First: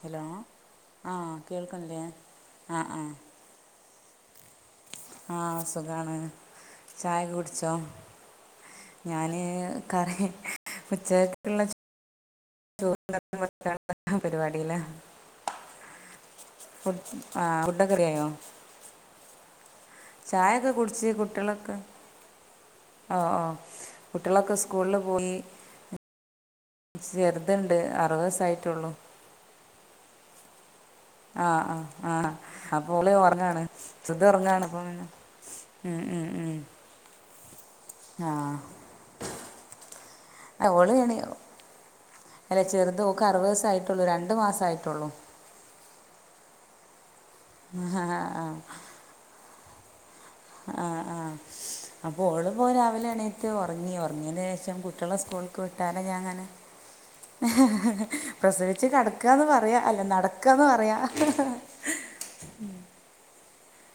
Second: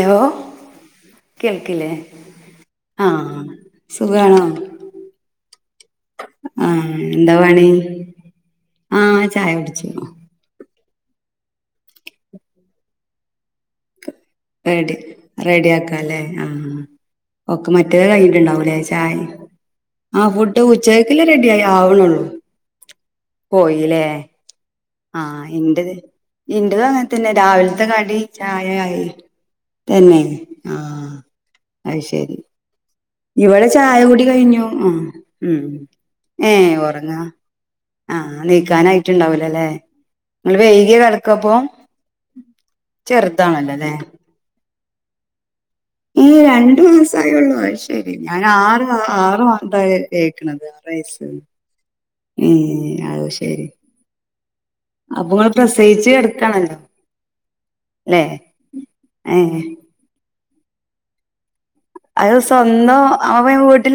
Hello ആഹ കേൾക്കില്ലേ കേൾക്കണല്ലേ ആഹ ആഹ സുഗാണോ ആഹ സുഖാണ് ചായ എന്താ പണി കുടിച്ചോ ആഹ് ഞാന് ചായ കുടിച്ചു കറി ഉച്ചക്കുള്ള [inaudible] പരിപാടിയിലാ റെഡി റെഡി ആക്കാം അല്ലേ ആ ഫുഡ് ആ ഓക്കെ ഫുഡൊക്കെ മറ്റേത് റെഡിയായോ കഴിഞ്ഞിട്ടുണ്ടാ [unintelligible] [unintelligible] ആ ഫുഡ് ചായയൊക്കെ കുടിച്ച് ഉച്ചകക്കില്ലേ റെഡി ആയി കുട്ടികളൊക്കെ ആവണള്ളൂ ഓ ഓ പോയില്ലേ കുട്ടികളൊക്കെ സ്കൂളിൽ ആ പോയി ഇന്റെത് ഇന്റെ അങ്ങന തന്നെ ചെറുതുണ്ട് രാവിലത്തെ കടി അറുപത് ദിവസമായിട്ടുള്ളൂ ചായായി തന്നെ ആഹ് ആ ആ അത് ആ ശരി അപ്പൊ ഇവിടെ ചായ കുടി കഴിഞ്ഞു ആ പിന്നെ ഉം ഉം ഏ ഉം ഉറങ്ങാ ആ നീക്കാനായിട്ടുണ്ടാവൂലല്ലെ നിങ്ങൾ വൈകിയ കിടക്കപ്പ അല്ലെ ചെറുത്ക്ക അറുപതു ദിവസം ആയിട്ടുള്ളു രണ്ടു മാസ ആയിട്ടുള്ളു ഈ രണ്ടു മാസയള്ളൂ ശരി ഞാൻ ആ ആറ് ആറ് വ കേക്കണത് ആ ആ റൈസ് അപ്പോൾ ഓള് ഇപ്പോൾ രാവിലെ അത എണീറ്റ് ശരി ഉറങ്ങി ഉറങ്ങിയതിന് ശേഷം കുട്ടികളെ അപ്പൊങ്ങള് പ്രസയിച്ച് എടുക്കണല്ലോ പ്രസവിച്ചു ഏ കടക്കന്ന് പറയാ അല്ല നടക്കാന്ന് പറയാ [unintelligible]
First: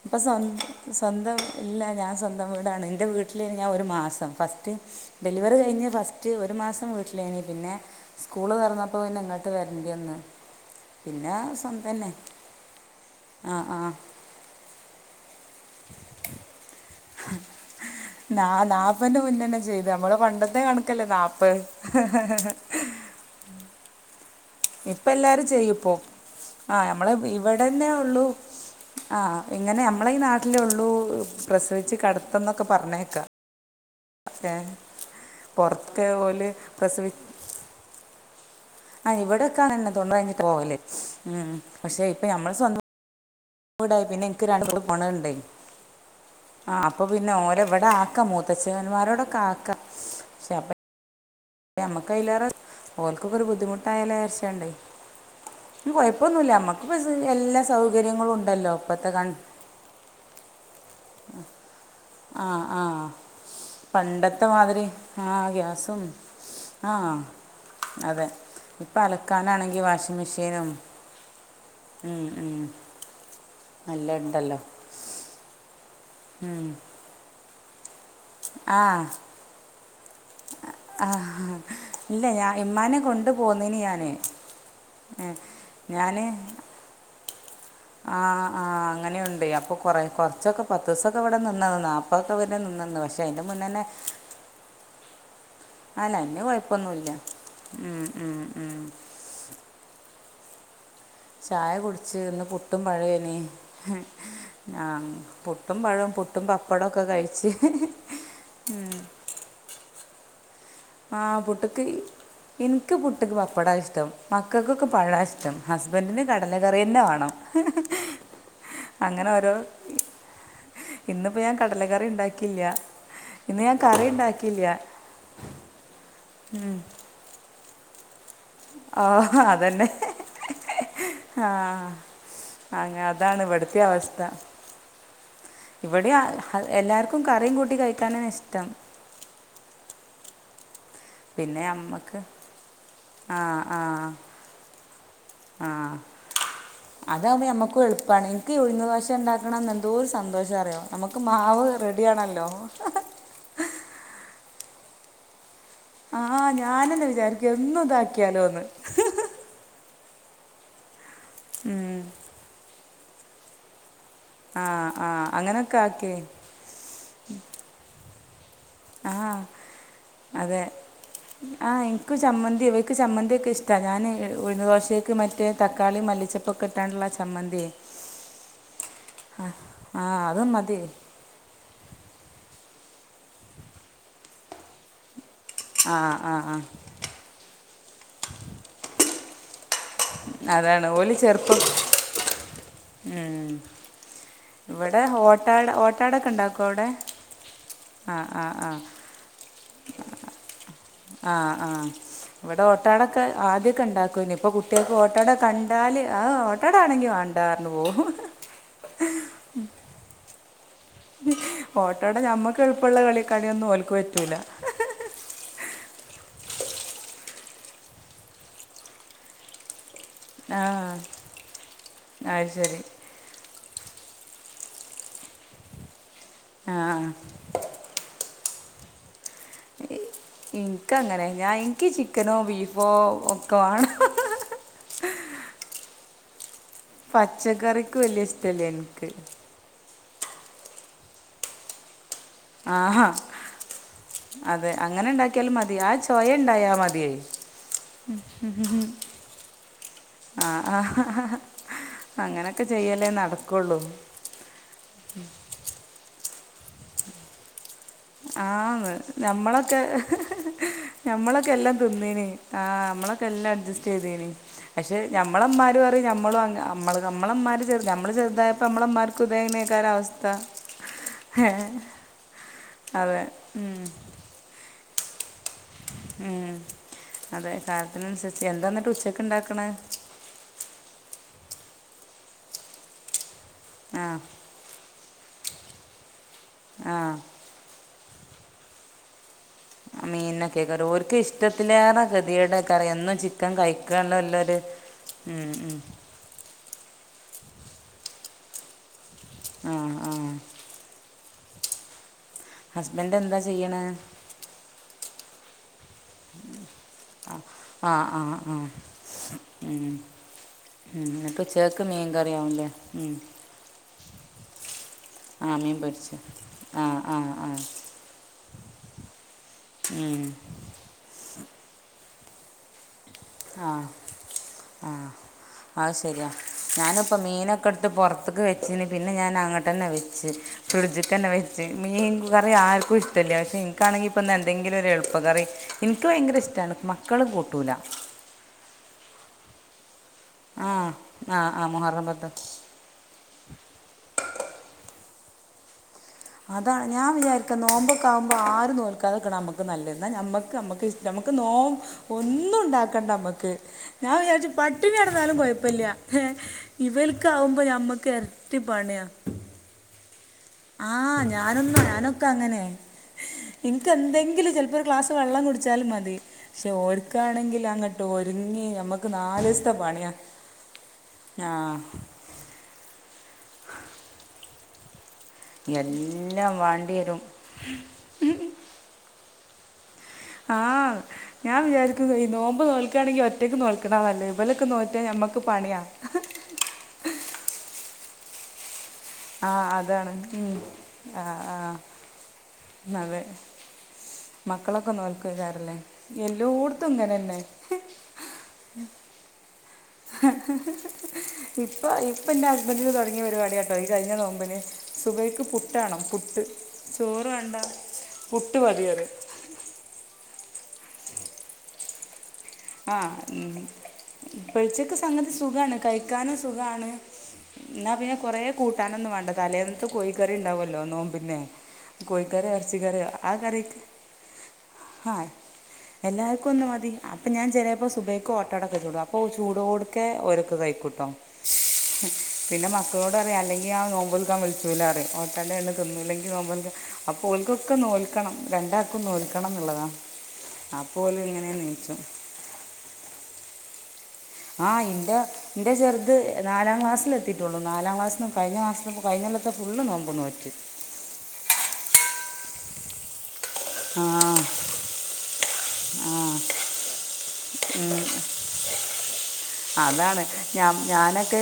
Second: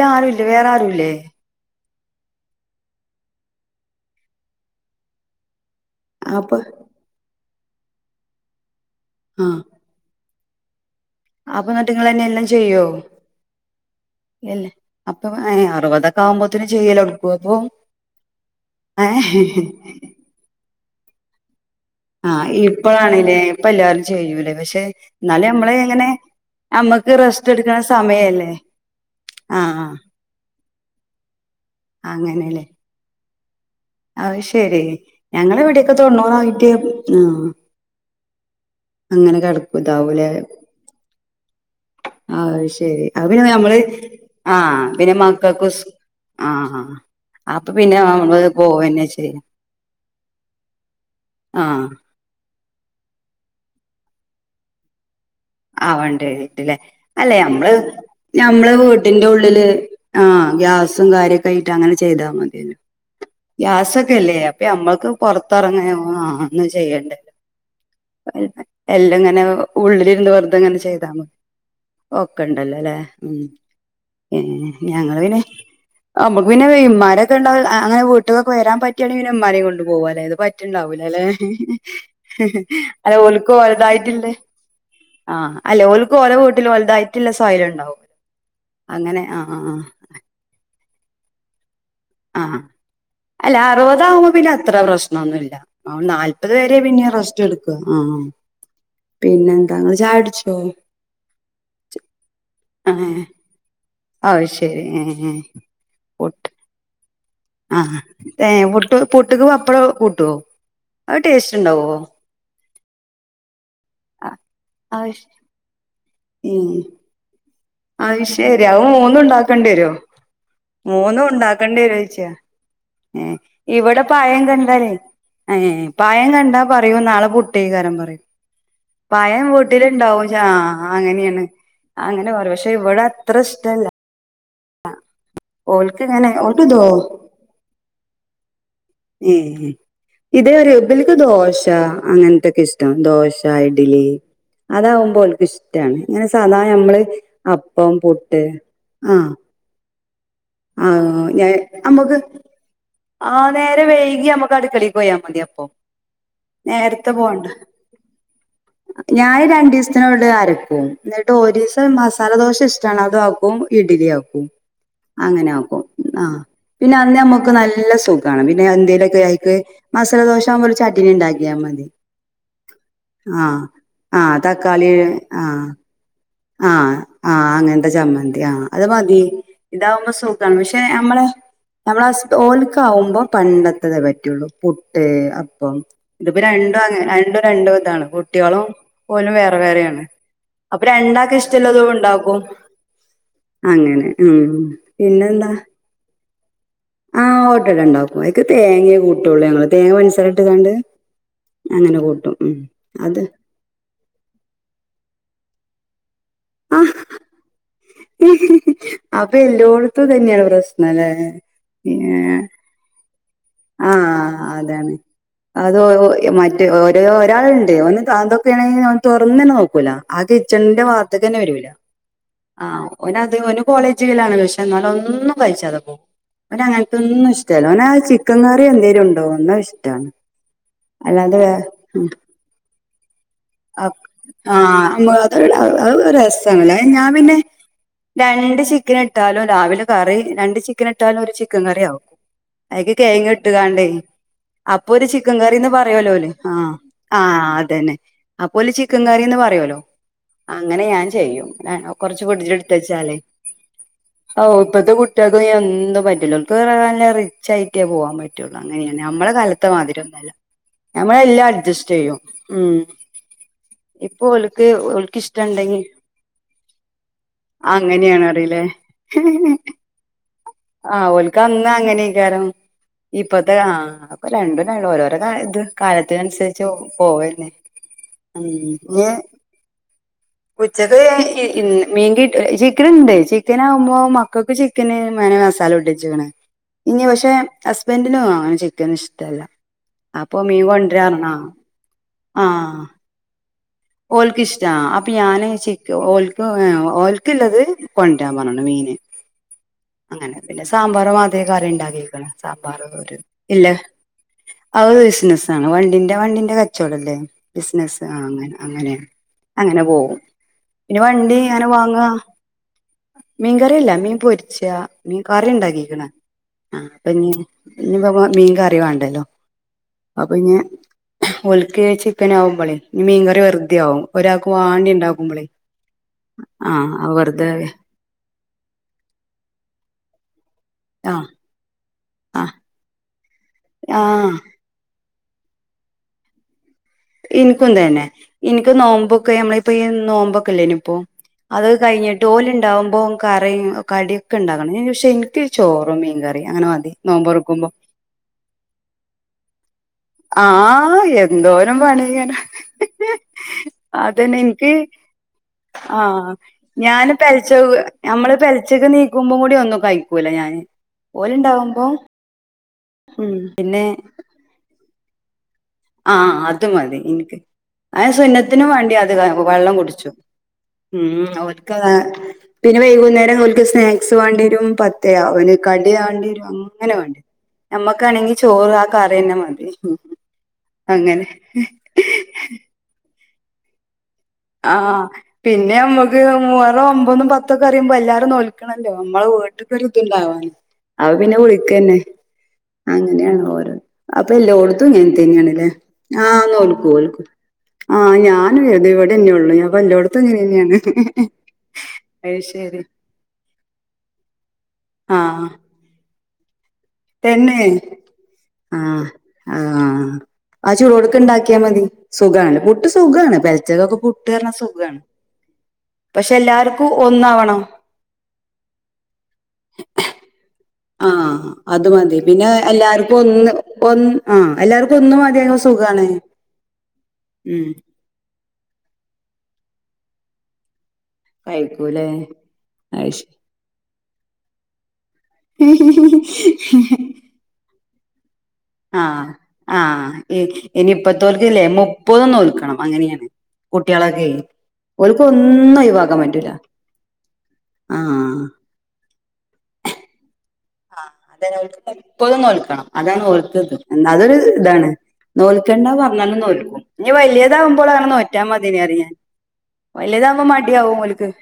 ഇപ്പൊ സ്വ ആരുല്ലേ വേറെ ആരുല്ലേ സ്വന്തം ഇല്ല ഞാൻ സ്വന്തം വീടാണ് എന്റെവീട്ടിൽ ആണുഞൻ ഒരുമാസം ഫസ്റ്റ് ഡെലിവറി കഴിഞ്ഞു ഫസ്റ്റ് ഒരു അപ്പൊ മാസം വീട്ടിലേനി പിന്നെ സ്കൂള് തറന്നപ്പോ പിന്നെ ആ ഇങ്ങോട്ട് വരണ്ടിവന്ന് അപ്പൊ എന്നട്ട്ങ്ങെന്നെ എല്ലാം ചെയ്യോ ആ ആ [unintelligible] അ അറുപതക്കെ ആകുമ്പോത്തന് ചെയ്യ ന ഏ നാപ്പന്റെ മുന്നന്നെ ചെയ്തു നമ്മള് പണ്ടത്തെ കണക്കല്ലേ നാപ്പ് ആഹ ഇപ്പഴാണലേ ഇപ്പ എല്ലാവാരും ചെയ്യൂല പക്ഷെ ഇപ്പം എന്നാല എല്ലാവരും ചെയ്യും നമ്മള് ഇപ്പോൾ എങ്ങനെ ആ നമ്മളെ നമ്മക്ക് റെസ്റ്റ് ഇവിടെ എടുക്കണ തന്നെ ഉള്ളൂ സമയല്ലേ ആ ഇങ്ങനെ ആഹ് ആഹ് നമ്മളെ ഈ നാട്ടിലേ ഉള്ളൂ പ്രസവിച്ച് അങ്ങനെല്ലേ കടത്തന്നൊക്കെ പറഞ്ഞേക്കാ അത് ശെരി ഞങ്ങള ഇവിടയൊക്കെ പുറത്തൊക്കെ പോലെ തൊണ്ണൂറായിട്ട് പ്രസവി ആ ആ ഇവിടെക്കാ [unintelligible] ഇതാവൂലേ കഴിഞ്ഞി പോകലെ മ് പക്ഷെ ഇപ്പൊ മ്മൾ അത് സ്വന്തം ശരി പിന്നെ നമ്മള് വീടായി പിന്നെ എനിക്ക് രണ്ട് ആഹ വീട് പിന്നെ പോണുണ്ടേ മക്കൾക്ക് ആ ആഹ് ആഹ് അപ്പൊ പിന്നെ അപ്പൊ ഓരവിടെ പിന്നെ ആക്കാം നമ്മള് പോവന്നെ മൂത്തച്ഛവന്മാരോടൊക്കെ ചെയ്യും ആക്കാം പെപ്പ ആഹ് നമ്മക്ക്യിലേറെ ഓല്ക്കൊക്കെ ഒരു ബുദ്ധിമുട്ടായാല ആരിച്ചണ്ടേ ആവണ്ടട്ടില്ലേ അല്ലെ എല്ലാ മ്മള് സൗകര്യങ്ങളും ഞമ്മള് ഉണ്ടല്ലോ ഇപ്പോഴത്തെ വീട്ടിന്റെ കൺ ഉള്ളില് ആ ഗ്യാസും കാര്യൊക്കെ ആയിട്ട് അങ്ങനെ ആഹ ആഹ ഗ്യാസൊക്കെല്ലേ അപ്പ നമ്മൾക്ക് പൊറത്തെറങ്ങി ആ ഗ്യാസും ഒന്ന് ആ ചെയ്യണ്ടല്ലോ അതെ ഇപ്പൊ അലക്കാനാണെങ്കി വാഷിംഗ് മെഷീൻ അതങ്ങനെ ചെയ്താമ ഒക്കെ ഇണ്ടല്ലോ അല്ലേ ഉം നല്ല ഉണ്ടല്ലോ ഞങ്ങള് പിന്നെ ആ നമുക്ക് ഉം. പിന്നെ ഉമാരൊക്കെണ്ടാവ അങ്ങെ വീട്ട്ന്നൊക്കെ വരാൻ ആ പറ്റിയാണങ്കിന്നെ ഉമാരും കൊണ്ട് പോക അതായത് ണ്ടാവൂല ആ അല്ലെ ഇല്ല ഞാൻ ഇമ്മാനെ അല്ല കൊണ്ട് ഓൽക്ക് പോന്നീന് ഞാൻ ഓലതായിട്ടില്ലേ ആഹ് അല്ലെ ഓൽക്ക് ഓല വീട്ടിൽ ഓലതായിട്ടില്ല ആഹ് ആ അങ്ങനെയുണ്ട് ആഹ് ആഹ് അപ്പൊ ആഹ് കൊറേ കൊറച്ചൊക്കെ പത്ത് ദിവസൊക്കെ ഇവിടെ നിന്നനാ ആഹ് അല്ല അറുപതാവകുമ്പോ പിന്നെ അത്ര പ്രശ്നൊന്നുമല്ല അല്ല അതിന് നാല്പത് വരെ പിന്നെ കുഴപ്പമൊന്നുമില്ല റസ്റ്റ് എടുക്കുക ഉം, ആ ഉം, ഉം. പിന്നെ എന്താ ങ്ങള് ചായ ടോ ചായ കുടിച്ച് ഇന്ന് പുട്ടും പഴോനി അത് ശരി ഏഹ് പുട്ടും പഴവും പുട്ടും. പപ്പടം ആഹ് ഏ പുട്ട് പുട്ട്ക്ക് പപ്പടം കൂട്ടുവോ അത് ആഹ് ടേസ്റ്റ് പുട്ട്ക്ക് ഉണ്ടാവോ ഇൻക്ക് പുട്ട്ക്ക് പപ്പടാ ഇഷ്‌ടം ഇഷ്ടം മക്കൾക്കൊക്കെ പഴ അത് ഇഷ്ടം ഹസ്ബൻഡറിന് കടല കറി തന്നെ വേണം ആ ശരി അവ അങ്ങനെ ഓരോ മൂന്നുണ്ടാക്കണ്ടി വരോ മൂന്നും ഇന്നിപ്പോൾ ഞാൻ ഉണ്ടാക്കണ്ടി കടലക്കറി ഒരുോച്ച ഉണ്ടാക്കിയില്ല ഏ ഇന്ന് ഞാൻ ഇവിടെ കറി പായം ഉണ്ടാക്കിയില്ല കണ്ടാലേ അ പായം കണ്ടാ പറയൂ നാളെ പുട്ടേ കാരം പറയും ഓ പഴം അതന്നെ വിട്ടിലുണ്ടാവും ആ അങ്ങനെയാണ് ആ അങ്ങനെ ഓരോ അങ്ങ വടെ അതാണ് ഇവിടുത്തെ അത്രഷ്ടല്ല അവസ്ഥ ആ ഇവിടെ ആ- ഓൾക്ക്ങ്ങനെ ഓൽക്ക് ഹ- തോ എല്ലാവർക്കും കറിയും കൂട്ടി കഴിക്കാനാണ് ഇഷ്ടം ഏ ഇതേ ഒരു ബിലക്ക് പിന്നെ ദോശ അമ്മക്ക് അങ്ങനത്തൊക്കെ ഇഷ്ടം ആ ദോശ ആ ഇഡ്ലി അതാവുമ്പോ ഓൽക്ക് ആ ഇഷ്ടമാണ് ഇങ്ങനെ സാധാ നമ്മള് അതാകുമ്പോൾ നമുക്കും അപ്പം എളുപ്പമാണ് പുട്ട് എനിക്ക് ഈ ഉഴുന്ന് ദോശ ആഹ് ഉണ്ടാക്കണം എന്തോ ഒരു സന്തോഷം അറിയോ നമുക്ക് മാവ് റെഡിയ ആണല്ലോ ആഹ് നേരെ വൈകി നമുക്ക് അടുക്കളിക്ക് പോയാൽ മതി അപ്പൊ ആഹ് ഞാനെന്നാ നേരത്തെ പോണ്ട വിചാരിക്കും എന്നും ഇതാക്കിയാലോ ഒന്ന് ട് അരക്കവും എന്നിട്ട് ഒരു ദിവസം മസാലദോശ ഇഷ്ടമാണ് അതാക്കും ഇഡലി ആക്കും ആ ആ അങ്ങനെ അങ്ങനൊക്കെ ആക്കും ആക്കി പിന്നെ അന്നേ നമ്മക്ക് നല്ല സുഖാണ് ആ എന്തേലൊക്കെ ആയിക്ക് മസാല ദോശ അതെ ആകുമ്പോ ചട്ടിനി ഉണ്ടാക്കിയാ ആ മതി എനിക്ക് ചമ്മന്തി ഇവയ്ക്ക് ചമ്മന്തിയൊക്കെ ആഹ് ഇഷ്ടമാണ് ഞാൻ ആഹ് ഉഴുന്ന് തക്കാളി ദോശയ്ക്ക് മറ്റേ ആഹ് തക്കാളി മല്ലിച്ചപ്പൊക്കെ ആഹ് ഇട്ടാണ്ടുള്ള ആഹ് ചമ്മന്തി അങ്ങനത്തെ ചമ്മന്തി ആഹ് അത് മതി ആ ആ ഇതാകുമ്പോ അത് സുഖാണ് മതി പക്ഷെ നമ്മളെ നമ്മളെ ഓൽക്ക് ആവുമ്പോ പണ്ടത്തതേ പറ്റുള്ളൂ പുട്ട് അപ്പം ആ ആ ഇത്പ്പം ആ രണ്ടും രണ്ടും രണ്ടും ഇതാണ് കുട്ട്യാളും നിലും വേറെ വേറേണ് അതാണ് അപ്പം ഓല് രണ്ടാക്കും ചെറുപ്പം ഇഷ്ടള്ളതും ഉണ്ടാക്കും ഉം. അങ്ങനെ ഉം പിന്നെന്താ ടക്കെ ഉണ്ടാക്കും അവിടെ ആഹ് ഓട്ടട ആ ഉണ്ടാക്കും അയ്ക്ക് ആ ആ തേങ്ങേ കൂട്ടുള്ളൂ ഞങ്ങള് തേങ്ങയും മ പൻസാരിട്ട്കാണ്ട് ആഹ് ആഹ് ഇവിടെ ഓട്ടാടൊക്കെ അത് ആദ്യൊക്കെ ഉണ്ടാക്കുംന്ന് ഇപ്പൊ കുട് ട്ട്യാൾക്ക് ഓട്ടാട കണ്ടാൽ ആ ഓട്ടട ആണെങ്കിൽ ആഹ് വണ്ടാർന്ന് പോവും അപ്പൊ എല്ലോടത്തും തന്നെയാണ് പ്രശ്നം അല്ലേ ഏ ഓട്ടാട നമുക്ക് എളുപ്പമുള്ള കളി കളിയൊന്നും ഓൽക്ക് ആഹ് പറ്റൂല അതാണ് അത് മറ്റേ ഓരോ ഒരാളുണ്ട് ഒന്ന്ന്തൊക്കെയാണെങ്കിൽ ഓൻ ത തൊറന്നന്നെ നോക്കൂല ആ കിച്ചണിന്റെ ഭാഗത്ത്ക്ക് തന്നെ വരൂല അത് ശരി ആഹ് ഓന് അധിക കോളേജിലാണ് പക്ഷെ എന്നാലും ഒന്നും കഴിച്ചാതെ പോകും അവന് ആ അങ്ങനത്തെന്നും ഇഷ്ടല്ല ഓനാ അങ്ങാറി എന്തേങ്കലും ഉണ്ടോ ന്നാ ഇഷ്ടമാണ് എനിക്ക് അങ്ങനെ ഞാൻ എനിക്ക് ചിക്കനോ ബീഫോ ഒക്കെ വേണം ആഹ് [unintelligible] ഒരു രസാണേ ഞാൻ പിന്നെ പച്ചക്കറിക്ക് വലിയ രണ്ട് ഇഷ്ടമല്ല ചിക്കൻ എനിക്ക് ഇട്ടാലും രാവിലെ കറി രണ്ട് ചിക്കൻ ഇട്ടാലും ഒരു ചിക്കൻ കറി ആവും അയ്ക്ക് ആഹ്. കെഴങ്ങ് ഇട്ടുങ്ങാണ്ടേ അപ്പൊ ഒരു ചിക്കൻ ഉണ്ടാക്കിയാലും കറിന്ന് മതി ആ പറയലോല്ലേ ചോയ ആ ഉണ്ടായാൽ മതിയേ ആ് അതന്നെ അപ്പൊ ഒരു ചിക്കൻ കറി ന്ന് പറയുല്ലോ ആ ആ. അങ്ങനെ ഞാൻ ചെയ്യും കൊർച്ച് അങ്ങനൊക്കെ ചെയ്യലേ ഫ്രിഡ്ജിലെട്തെച്ചാലേ നടക്കുള്ളൂ ഓ ഇപ്പഴത്തെ കുട്ട്യേക്പിന്നെ എന്തും പറ്റില്ലോൽക്ക് ഇറാനല്ല റിച്ചയിട്ട് ആന്ന് ഞമ്മളൊക്കെ മാതിരി ഒന്നല്ല നമ്മളെല്ലാം ഞമ്മളൊക്കെ എല്ലാം അഡ്ജസ്റ്റ് ചെയ്യും തിന്നീന് ആ ഉം നമ്മളൊക്കെ എല്ലാം അഡ്ജസ്റ്റ് ഇപ്പൊ ചെയ്തേഞ്ഞി ഓൽക്ക് പക്ഷെ ഓൽക്ക് ഇഷ്ടണ്ടെങ്കി നമ്മളെമ്മാര് അറി നമ്മള് അങ്ങ് മ്മള് നമ്മളമാര് ചെ നമ്മള് അങ്ങനെയാണ് അറിയില്ലേ ചെറുതായപ്പോ നമ്മളമാർക്ക് ദേ നേക്കാ അവസ്ഥ ആഹ് ഓൽക്ക് അങ് അങ്ങനെയ്‌ക്കാരം അതെ ഇപ്പത്തെ ആ ഉം. ആപ്പൊ രണ്ടുള്ള ഓരോരോ കാ ഉം അതെ കാലത്തിനനുസരിച്ച് ഉം എന്താന്നട്ട് ഇഞ്ഞ് ഉച്ചക്ക് ഇണ്ടാക്കണെ ഉച്ചക്ക് ബി രാ - കി ഇൻ മീ കി ചിക്കൻ ഉണ്ട് ചിക്കൻ ആകുമ്പോ ആ മക്കൾക്ക് ചിക്കന് മ സ്ഥലംട്ടിച്ചണ് ആ ഇനി പക്ഷെ ഹസ്ബൻഡന്ങ്ങൻ ചിക്കൻ ഇഷ്ടമല്ല മീനൊക്കെകാരം ഓൽക് ഇഷ്ടത്തിലേറെ ഗതിയെഡെകാരം എന്നു ച്ചി ഓൽക് ഇഷ്ടാ അപ്പൊ ഞാാന് ഉം, ഉം. ചിക്ക് ഓൽക്ക് ഓ ഓല്ക് ക്ള്ളത് കൊണ്ട്രാൻ പർഞ്ഞീണ് മീന് ആ ആ അങ്ങനെ പിന്നെ സാമ്പാർ മാ തെ കാരിണ്ടക്കീക്ണ് സാമ്പാറ് തോര് ഹസ്ബൻഡ് എന്താ ഇല്ല ചെയ്യണേ ഓ ബിസിനസാണ് വ വിന്റെ വണ്ടിന്റെ കച്ചവടംല്ലേ ആ ബിസിനസ് ആ അങ്ങനെ അങ്ങനെ പോകും പിന്നെ ഉം വണ്ടി ങ്ങക്ക് ഉചേക്ക് മീൻ കറിയവുംല്ലേ ഉം മീൻ കറിയെല്ല മീൻ പൊരിച്ച മീൻ കറി ആ മീൻ ഉണ്ടാക്കിക്ണ് പൊരിച്ച് ആ അപ ആ ഞ്ഞി ആ ഞ്ഞിപ്പോ മീൻക റി റി വേണ്ടല്ലോ ഉം. അപ്പൊ ഞ് ഓല്ക് ചിക്കാനാഉമ്പള് മീൻ കറി വെറുത ആകും ഒരാൾക്ക് വാണ്ടി ണ്ടാക്കുമ്പളേ അ ശരിയാ ഞാനിപ്പ മീനൊക്കെ എടുത്ത് പുൊറത്ക്ക് വെചിന് പിന്നെ ഞാൻ അങ്ങട്ട് തന്നെ വെച്ച് ഫ്രിഡ്ജ് ആ കെന്നെ വെച്ച് ആ മീൻകറി ആർക്കും ഇഷ്ടല്ല പക്ഷെ ഇൻക്കാണെങ്കിൽ ഇപ്പൊ ആ എന്തെങ്കിലും ഒരു എളുപ്പം പ്പ കറി ഇൻക്ക് ഭയങ്കര ഇഷ്ടണ് ഇൻക്കും തന്നെ ഇൻക്ക് നോമ്പൊക്കെ നഞമ്മള ഇപ്പോ ഈ ആ നോമ്പൊക്കെല്ലേനി ഇപ്പോ ആ ആ അത് മുഹറം കഴിഞ്ഞിട്ട് പത്ത് ഓലണ്ടാവുമ്പോം കറി കടിയൊക്കെ ഉണ്ടാകണം ങ്ക് പശെ എൻക്ക് ചോറും മീൻകറി അങ്ങനെ അതാണ് മതി ഞാൻ വിചാരിക്ക നോമ്പൊറക്കുമ്പോ നോമ്പൊക്ക ആകുമ്പോ ആരും നോൽക്കാതെക്ണ നമക്ക് നല്ലത് ആ എന്നനമ്മക്ക് മ്മക്ക് ഇഷ്‌ നമക്ക് നോ എന്തോരം പണിങ്ങനെ ഒന്നും ഉണ്ടാക്കണ്ട നമ്മക്ക് ഞാൻ അതന്നെ വിചാ എനിക്ക് പട്ടി കടന്നാലും കുഴപ്പല്ല ആ ഏ ഞാന് ഇവൽക് പെൽച്ച ആവുമ്പോ ഞമ്മക്ക് നമ്മള് പെൽച്ചക്ക് ഇരട്ടിപ്പണിയാ നീക്കുമ്പോ കൂടി ഒന്നും കഴിക്കൂല ഞാന് ആ ഞാനൊന്നാ ഓലുണ്ടാവുമ്പോ ഞാനൊക്കെ അങ്ങനെ ഉം ഇൻക്ക് എന്തെങ്കിലും ചിലപ്പോ ഒരു ക്ലാസ് വെള്ളം കു ച്ചാൽ മതി ആ അത് പക്ഷെ മതി ഒൽക്ക എനിക്ക് ആണെങ്കിൽ ആ അങ്ങട്ട് ഒരുങ്ങി സുന്നത്തിനും വേണ്ടി നമ്മക്ക് അത് നാലീസ്ത്തെ വെള്ളം പാണിയാ കുടിച്ചും ഉം ഓല്ക്കതാ പിന്നെ വൈകുന്നേരം ഓൽക്ക് സ്നാക്സ് വേണ്ടി വരും തെ അവന് കടി താണ്ടിരും എല്ലാം അങ്ങനെ വാണ്ടിയരും വേണ്ട്യരു നമ്മക്കാണെങ്കിൽ ചോറ് ആ കറി ന്നെ മതി [unintelligible] ആഹ് അങ്ങനെ ഞാൻ വിചാരിക്കുന്നു ഈ നോമ്പ് നോൽക്കണെങ്കിൽ ഒറ്റയ്ക്ക് നോൽക്കണ നല്ലത്ത് ആഹ് പിന്നെ നമ്മക്ക് മൂഹറോ ഒമ്പതും പത്തൊക്കെ അറിയുമ്പോ എല്ലാരും നോൽക്കണ ല്ല നമ്മളെ ആഹ് വീട്ടക്ക അതാണ് ഇതുണ്ടാവ ഉം അവ പിന്നെ ആഹ് ആഹ് വിളിക്കന്നെ അതെ അങ്ങനെയാണ് ഓരോ അപ്പ എല്ല കൊടുത്തു മക്കളൊക്കെ ഇങ്ങനെത്തന്നെയാണല്ലേ നോൽക്കേക്കാരല്ലേ ആഹ്നോൽക്കൂ എല്ലോട്ത്തും ഓൽക്കൂ ഇങ്ങനെന്നെ ആഹ് ഞാനും എതെ ഇവിടെന്നെ ഉള്ളു അപ്പൊ എല്ലോട്ത്തും ഇങ്ങനെന്നെയാണ് ഇപ്പൊ ഇപ്പൊ എന്റെ അയ്ശരി ഹസ്ബൻറിന് തുടങ്ങിയ പരിപാടിയാട്ടോ ഈ കഴിഞ്ഞ തോമ്പന്െ സുബയ്ക്ക് ആഹ് പുട്ടണം പുട്ട് ചോറ് വേണ്ട തന്നെ പുട്ട് ആ മതി അത് ആഹ് ആ ചൂടോടൊക്കെ ഇണ്ടാക്കിയാൽ മതി സുഖാണ് പുട്ട് ആ സുഖണ് ഉം. പെൽച്ചക്കൊക്കെ പുട്ട് ർഞ ഇപ്പോഴത്തേക്ക് സുഖണ് സംഗതി പക്ഷെ എല്ലാർക്കുംഒന്ന് എന്നാ പിന്നെ കൊറെ കൂട്ടാനൊന്നും വേണ്ട തലേന്നത്ത് കോയികറി ഉണ്ടാവുല്ലോ ആഹ് അത് മതി പിന്നെ എല്ലാർക്കും ആ ഒന്ന് കറിക്ക് ഒ ആ എല്ലാവർക്കും ഒന്ന് മതി സുഖ എല്ലാർക്കും ഒന്നു മതി പ്പോ ഞാൻ ചെലേപ്പോ സുബേയ്ക്ക് ഓട്ടടൊക്കെ ചൂടും അപ്പോ ഓൽ ചൂടോട്ക്കെ ഓരൊക്കെ കഴിക്കും ട്ടോ കഴിക്കും പിന്നെ മക്കളോട് അറിം അല്ലെങ്കി ആ നോമ്പോൽക്കാൻ വിളിച്ചൂലാറിം ഓട്ടടേണ് തിന്നൂല്ലെങ്കി നോമ്പോൽക്കാൻ അപ്പോ ഓൽക്കൊക്കെ നോൽക്കണം. രണ്ടാൾക്കും ആഹ് നോൽക്കണം എന്നുള്ളതാണ് ആഹ് ഇ അപ്പോൾ ഓല് ഇനിയിപ്പത്ത ഇങ്ങനെ ഓൽക്കില്ലേ നീച്ചു മുപ്പതും നോൽ [unintelligible] അങ്ങനെയാണ് ഒ ആഹ് ഇന്റ ഇന്റെ ചെറുത് ഒഴിവാക്കാൻ പറ്റൂല നാലാം ക്ലാസ്സില് എത്തീട്ടുള്ളൂ നാലാം ക്ലാസ്സിന്ന് ആഹ് കഴിഞ്ഞ മാസത്തെ ബു കയിഞ്ഞ കൊല്ലത്തെ ഫുള്ള് നോമ്പും നോറ്റ് ആഹ് അതന്നെ ഓൽക്ക് മുപ്പതും നോൽക്കണം അതാണ് ഓൽക്ക്ത് ആ എന്നാ അതൊരു ഇതാണ് നോൽ [unintelligible] പറഞ്ഞാലും ആ നോൽക്കും ഇനി വലിയതാവുമ്പോ അത് അങ്ങ് നോറ്റാ മതീന്ന് ഞാൻ പറയും ഞാൻ അതാണ് വലിയതാകുമ്പോ ഞാ മടിയാവും ഓൽക്ക് ഞാനക്കെ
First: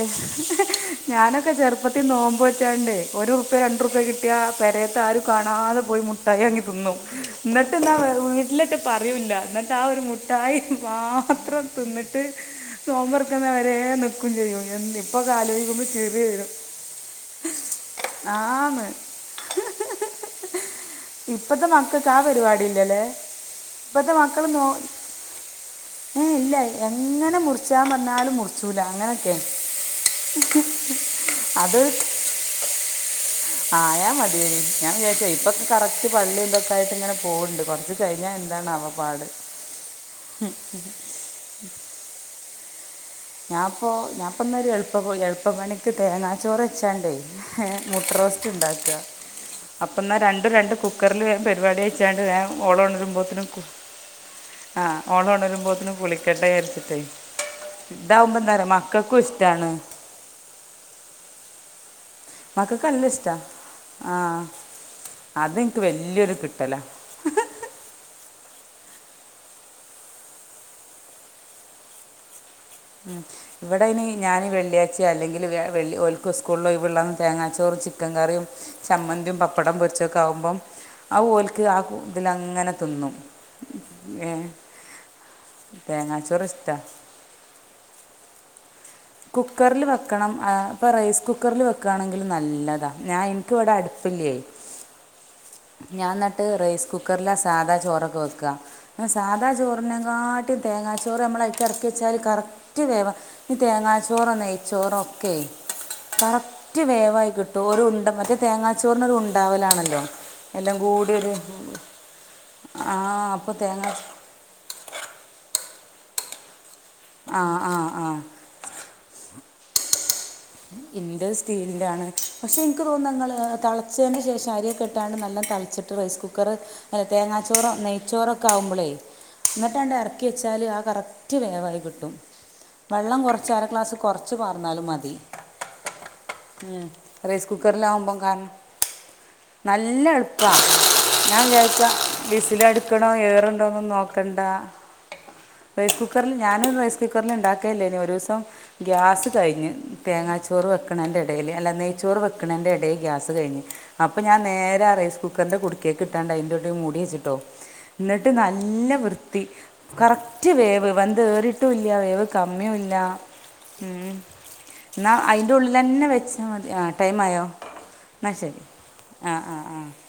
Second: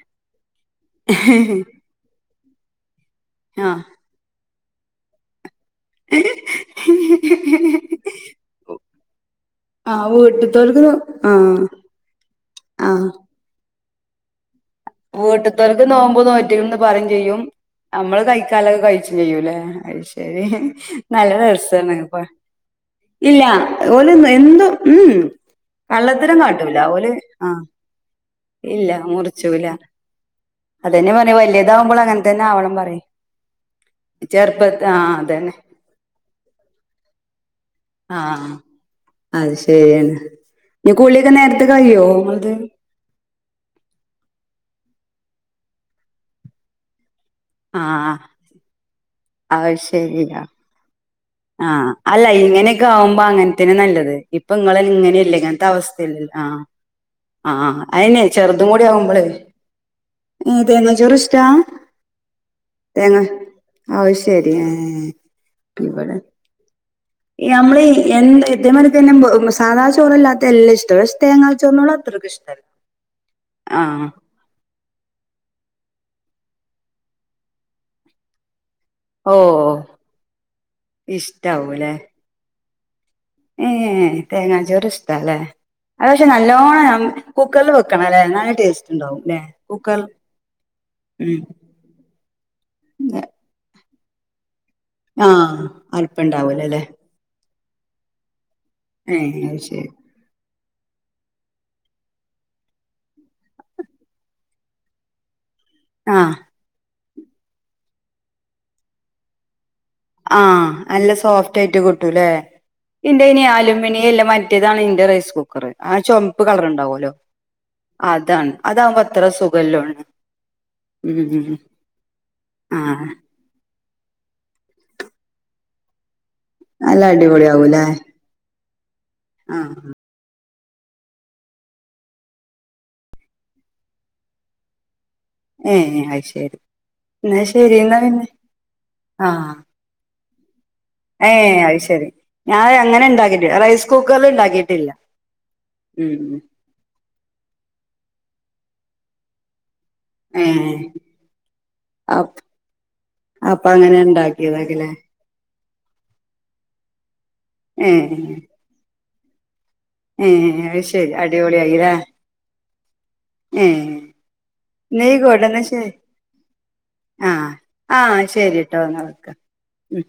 ഞാനൊക്കെ ചെറുപ്പത്തി നോമ്പ് നോറ്റോണ്ടേ ഒരു റുപ്യ രണ്ട് ആഹ് റുപ്യ കിട്ടിയ പേരെത്ത ആരും കാ [unintelligible] പോയി മുട്ടായി വാങ്ങി തിന്നും എന്നിട്ട് എന്താ [unintelligible] വീട്ടിലൊട്ട് പറയൂല്ല എന്നിട്ട് ആ ഒരു ആഹ് മുട്ടായി വീട്ട്ത്തോൽക്ക് ആഹ് മാത്രം തിന്നിട്ട് നോമ്പ് തൊറക്കുന്നവരേ നിക്കും ചെയ്യും എന്ത് ഇപ്പൊ വീട്ട്ത്ത ഓൽക്ക് ആലോചിക്കുമ്പോൾ നോമ്പ് ചിരി വരും നോറ്റ്ക്കണ് എന്ന് പറയും ചെയ്യും അമ്മള് കഴിക്കാൻ ഒള്ളത് ആന്ന് കഴിച്ചും ചെയ്യൂലേ അയ് ശരി നല്ല ഇപ്പത്തെ രസോണ് മക്കൾക്ക് ആ ഇപ്പ പരിപാടി ഇല്ലല്ലേ ഇല്ലാ ഓല് ഇപ്പത്തെ എന്ന് മക്കൾ നോ എന്നും മ്ഹ് ഏ കള്ളത്തരം ഇല്ല കാട്ടൂല ഓല് എങ്ങനെ ആഹ് മുറിച്ചാൻ പറഞ്ഞാലും മുറിച്ചൂല ഇല്ല അങ്ങനൊക്കെ മുറിച്ചൂല അതെന്നെ പറഞ്ഞത് വല്ല്യതാവുമ്പള് അത് അങ്ങനെ തന്നെ ആവണം പറയും ആയാ മതിയായിരുന്നു ചെറുപ്പത്ത് ഞാൻ ആ വിചാരിച്ചു അതന്നെ ഇപ്പൊക്കെ കറക്റ്റ് പള്ളി ഇതൊക്കെ ആയിട്ട് ഇങ്ങനെ പോകുണ്ട് കൊറച്ച് കഴിഞ്ഞാ ആഹ് അത് ശരിയാണ് ഇനി കുളിയൊക്കെ നേരത്തെ കഴിയോ ഇങ്ങളത് ഞാപ്പോ ഞാപ്പന്നൊരു എളുപ്പ പ എളുപ്പ പണിക്ക് തേങ്ങാ ചോറ് വച്ചാണ്ടേ ഏഹ് ആ മുട്ട റോസ്റ്റ് ഉണ്ടാക്കുക അത് അപ്പ എന്നാ ശരിയാ രണ്ടും രണ്ട് കു കുക്കറില് വേഗം ആ പരിപാടി കൈച്ചാണ്ട് അല്ല വേഗം ഓള് ഇങ്ങനെയൊക്കെ ആവുമ്പോ ഒണരുമ്പോത്തിനും അങ്ങനത്തന്നെ നല്ലത് ഇപ്പൊ ഇങ്ങളെ ആ ഓള് ഇങ്ങനെയല്ലേ ഒണരുമ്പോത്തിനും- കുളിക്കട്ടെന്ന് വിചാരിച്ചിട്ടേ ആഹ് അയിനെ ഇതാവുമ്പോൾ എന്താ ചെറുതും പറയുക കൂടി മക്കൾക്കും ആവുമ്പോളേ ഇഷ്ടമാണ് ഏ തേങ്ങാചോറ് ഇഷ്ട മക്കൾക്ക് നല്ല തേങ്ങ ഇഷ്ടമാണ് ആ അത്ശരി ആ അതെനിക്ക് ഇവിടെ- വലിയൊരു കിട്ടലാണ് നമ്മളീ എന്ത്‌- ഇതേമാരി തന്നെ സാതാ ചോറല്ലാത്ത എല്ലാ ഇഷ്ടാ പക്ഷേ തേങ്ങാ ചോറിനോട് അത്രക്ക് ഇഷ്ടല്ല ആ ഇവിടെ ഇനി ഞാന് വെള്ളിയാഴച്ച അല്ലെങ്കില് വ്യാ വെള്ളി ഓൽക്ക് സ്കൂളിന് ഒഴിവുള്ള അന്ന് തേങ്ങാച്ചോറും ചിക്കൻ കറിയും- ചമ്മന്തിയും ഓ പപ്പടം പൊരിച്ചൊക്കെ ആകുമ്പം അത് ഓൽക്ക് ഇഷ്ടാവൂലേ അത് ഇതിലങ്ങനെ തിന്നും ഏ ഏ തേങ്ങാ ചോറ് ഇഷ്ടാല്ലേ അത് പക്ഷേ തേങ്ങാച്ചോറ് ഇഷ്ടമാണ് നല്ലോണം കുക്കറില് വെക്ക- വെക്കണംയില്ലേ എന്നാലെ ടേസ്റ്റ്- ഉണ്ടാവും ല്ലെ കുക്കറില് കുക്കർ വെക്കണം ആ ഇപ്പൊ റൈസ് ഉം കുക്കറില് വെക്കാണെങ്കിലും നല്ലതാ ഞാൻ ഇൻക്ക് ഇവിടെ അടു ഇല്ലേയ് ആഹ് ഞാൻ എന്നിട്ട് അല്പണ്ടാവൂലല്ലേ റൈസ് കുക്കറില്- സാധാ ചോറൊക്കെ വെക്കുക ഏ സാധാ അത് ശരി ചോറിനെ കാട്ടി ഈ തേങ്ങാച്ചോറ് നമ്മളയ്ക്ക് എറക്കി വെച്ചാല് കറക്റ്റ് വേവാ ഈ തേങ്ങാ ചോറോ നെയ്‌ച്ചോറോ ഒക്കെ ആഹ് കറക്റ്റ് വേവാ- വായി കിട്ടും ഒരു ഉണ്ട മറ്റേ തേങ്ങാച്ചോറിനൊരു ഉണ്ടാവലാണല്ലോ ആ എല്ലാം നല്ല കൂടി ഒരു സോഫ്റ്റ് ആയിട്ട് കിട്ടൂല്ലേ ആ എന്റെ ഇനി അപ്പോൾ തേങ്ങാ അലൂമിനിയം ഇല്ല മറ്റേതാണ് ഇന്റെ റൈസ് കുക്കറ് ആഹ് ചോമപ്പ് കളറുണ്ടാവല്ലോ ആ ആ ആ അതാണ് അതാവുമ്പോ അത്ര സുഖല്ലോന്ന് എന്റെ സ്റ്റീൽലിലാണ് പക്ഷേ എനിക്ക് ആഹ് തോന്നുന്നു നിങ്ങള് തെള - ച്ചതിന് ശേഷം അരിയൊക്കെ ഇട്ടാണ്ട് നല്ല തെളച്ചിട്ട് റൈസ് കുക്കർ നല്ല കുക്കറ് തേങ്ങാച്ചോറോ അടിപൊളിയാവൂലേ നെയ്ച്ചോറൊക്കെ ആവുമ്പളേ ആഹ് എന്നിട്ടാണ്ട് എറക്കി- ച്ചാല് ആ കറക്റ്റ് വേവായിക്കിട്ടും വെള്ളം കൊറച്ച് അരക്ലാസ്സ് കൊർച്ച് പാർന്നാലും മതി ഏ അയ്ശരി ഉം. എന്നാ റൈസ് ശരി എന്നാ കുക്കറിലാവുമ്പം പിന്നെ- കാരണം ആഹ് നല്ല എളുപ്പ് ഏ ഞാൻ അത് വിചാരിച്ചാ ശരി വിസിൽ ഞാൻ അങ്ങനെ അടിക്കണോ ഉണ്ടാക്കിട്ട് റൈസ് ഏറ്ണ്ടോന്നൊന്നും കുക്കറിൽ നോക്കണ്ട. ഉണ്ടാക്കിയിട്ടില്ല റൈസ് ഉം കുക്കറില് ഞാന് റൈസ് കുക്കറില് ഇണ്ടാക്കലില്ലേനി ഒരൂസം ഗ്യാസ് കഴിഞ്ഞ് ഏ തേങ്ങാച്ചോറ് വെക്കണേന്റെ എടേല് അല്ല നെയ്ച്ചോറ് അപ് വെക്കണൻ്റെ എടേല് ഗ്യാസ് കയിഞ്ഞ് അപ്പൊ അങ്ങനെ അപ്പൊ ഞാൻ നേരെ ഉണ്ടാക്കിയതാക്കല്ലേ റൈസ്കുക്കറിന്റെ കുട് [unintelligible] കിട്ടാണ്ട അതിന്റെഉള്ളിൽ മൂടി വച്ചിട്ടോ ഏ ന്നിട്ട് നല്ല വൃത്തി കറ ഏ കറക്റ്റ് അത് വേവ് ശരി വെന്ത് ഏറിട്ടുല്ല അടിപൊളിയായില്ലേ വേവ് കമ്മിയൂല്ല ഏ മ് നീ ന്നാ അയിന്റെ കൊടന്ന ശരി ഉള്ളിലെന്നെ വെച്ചാ മതി ആ ടൈം ആയോ ആ എന്നാൽ ശരി ശരിട്ടോ എന്നാ വെക്കാം ആഹ ആഹ ഉം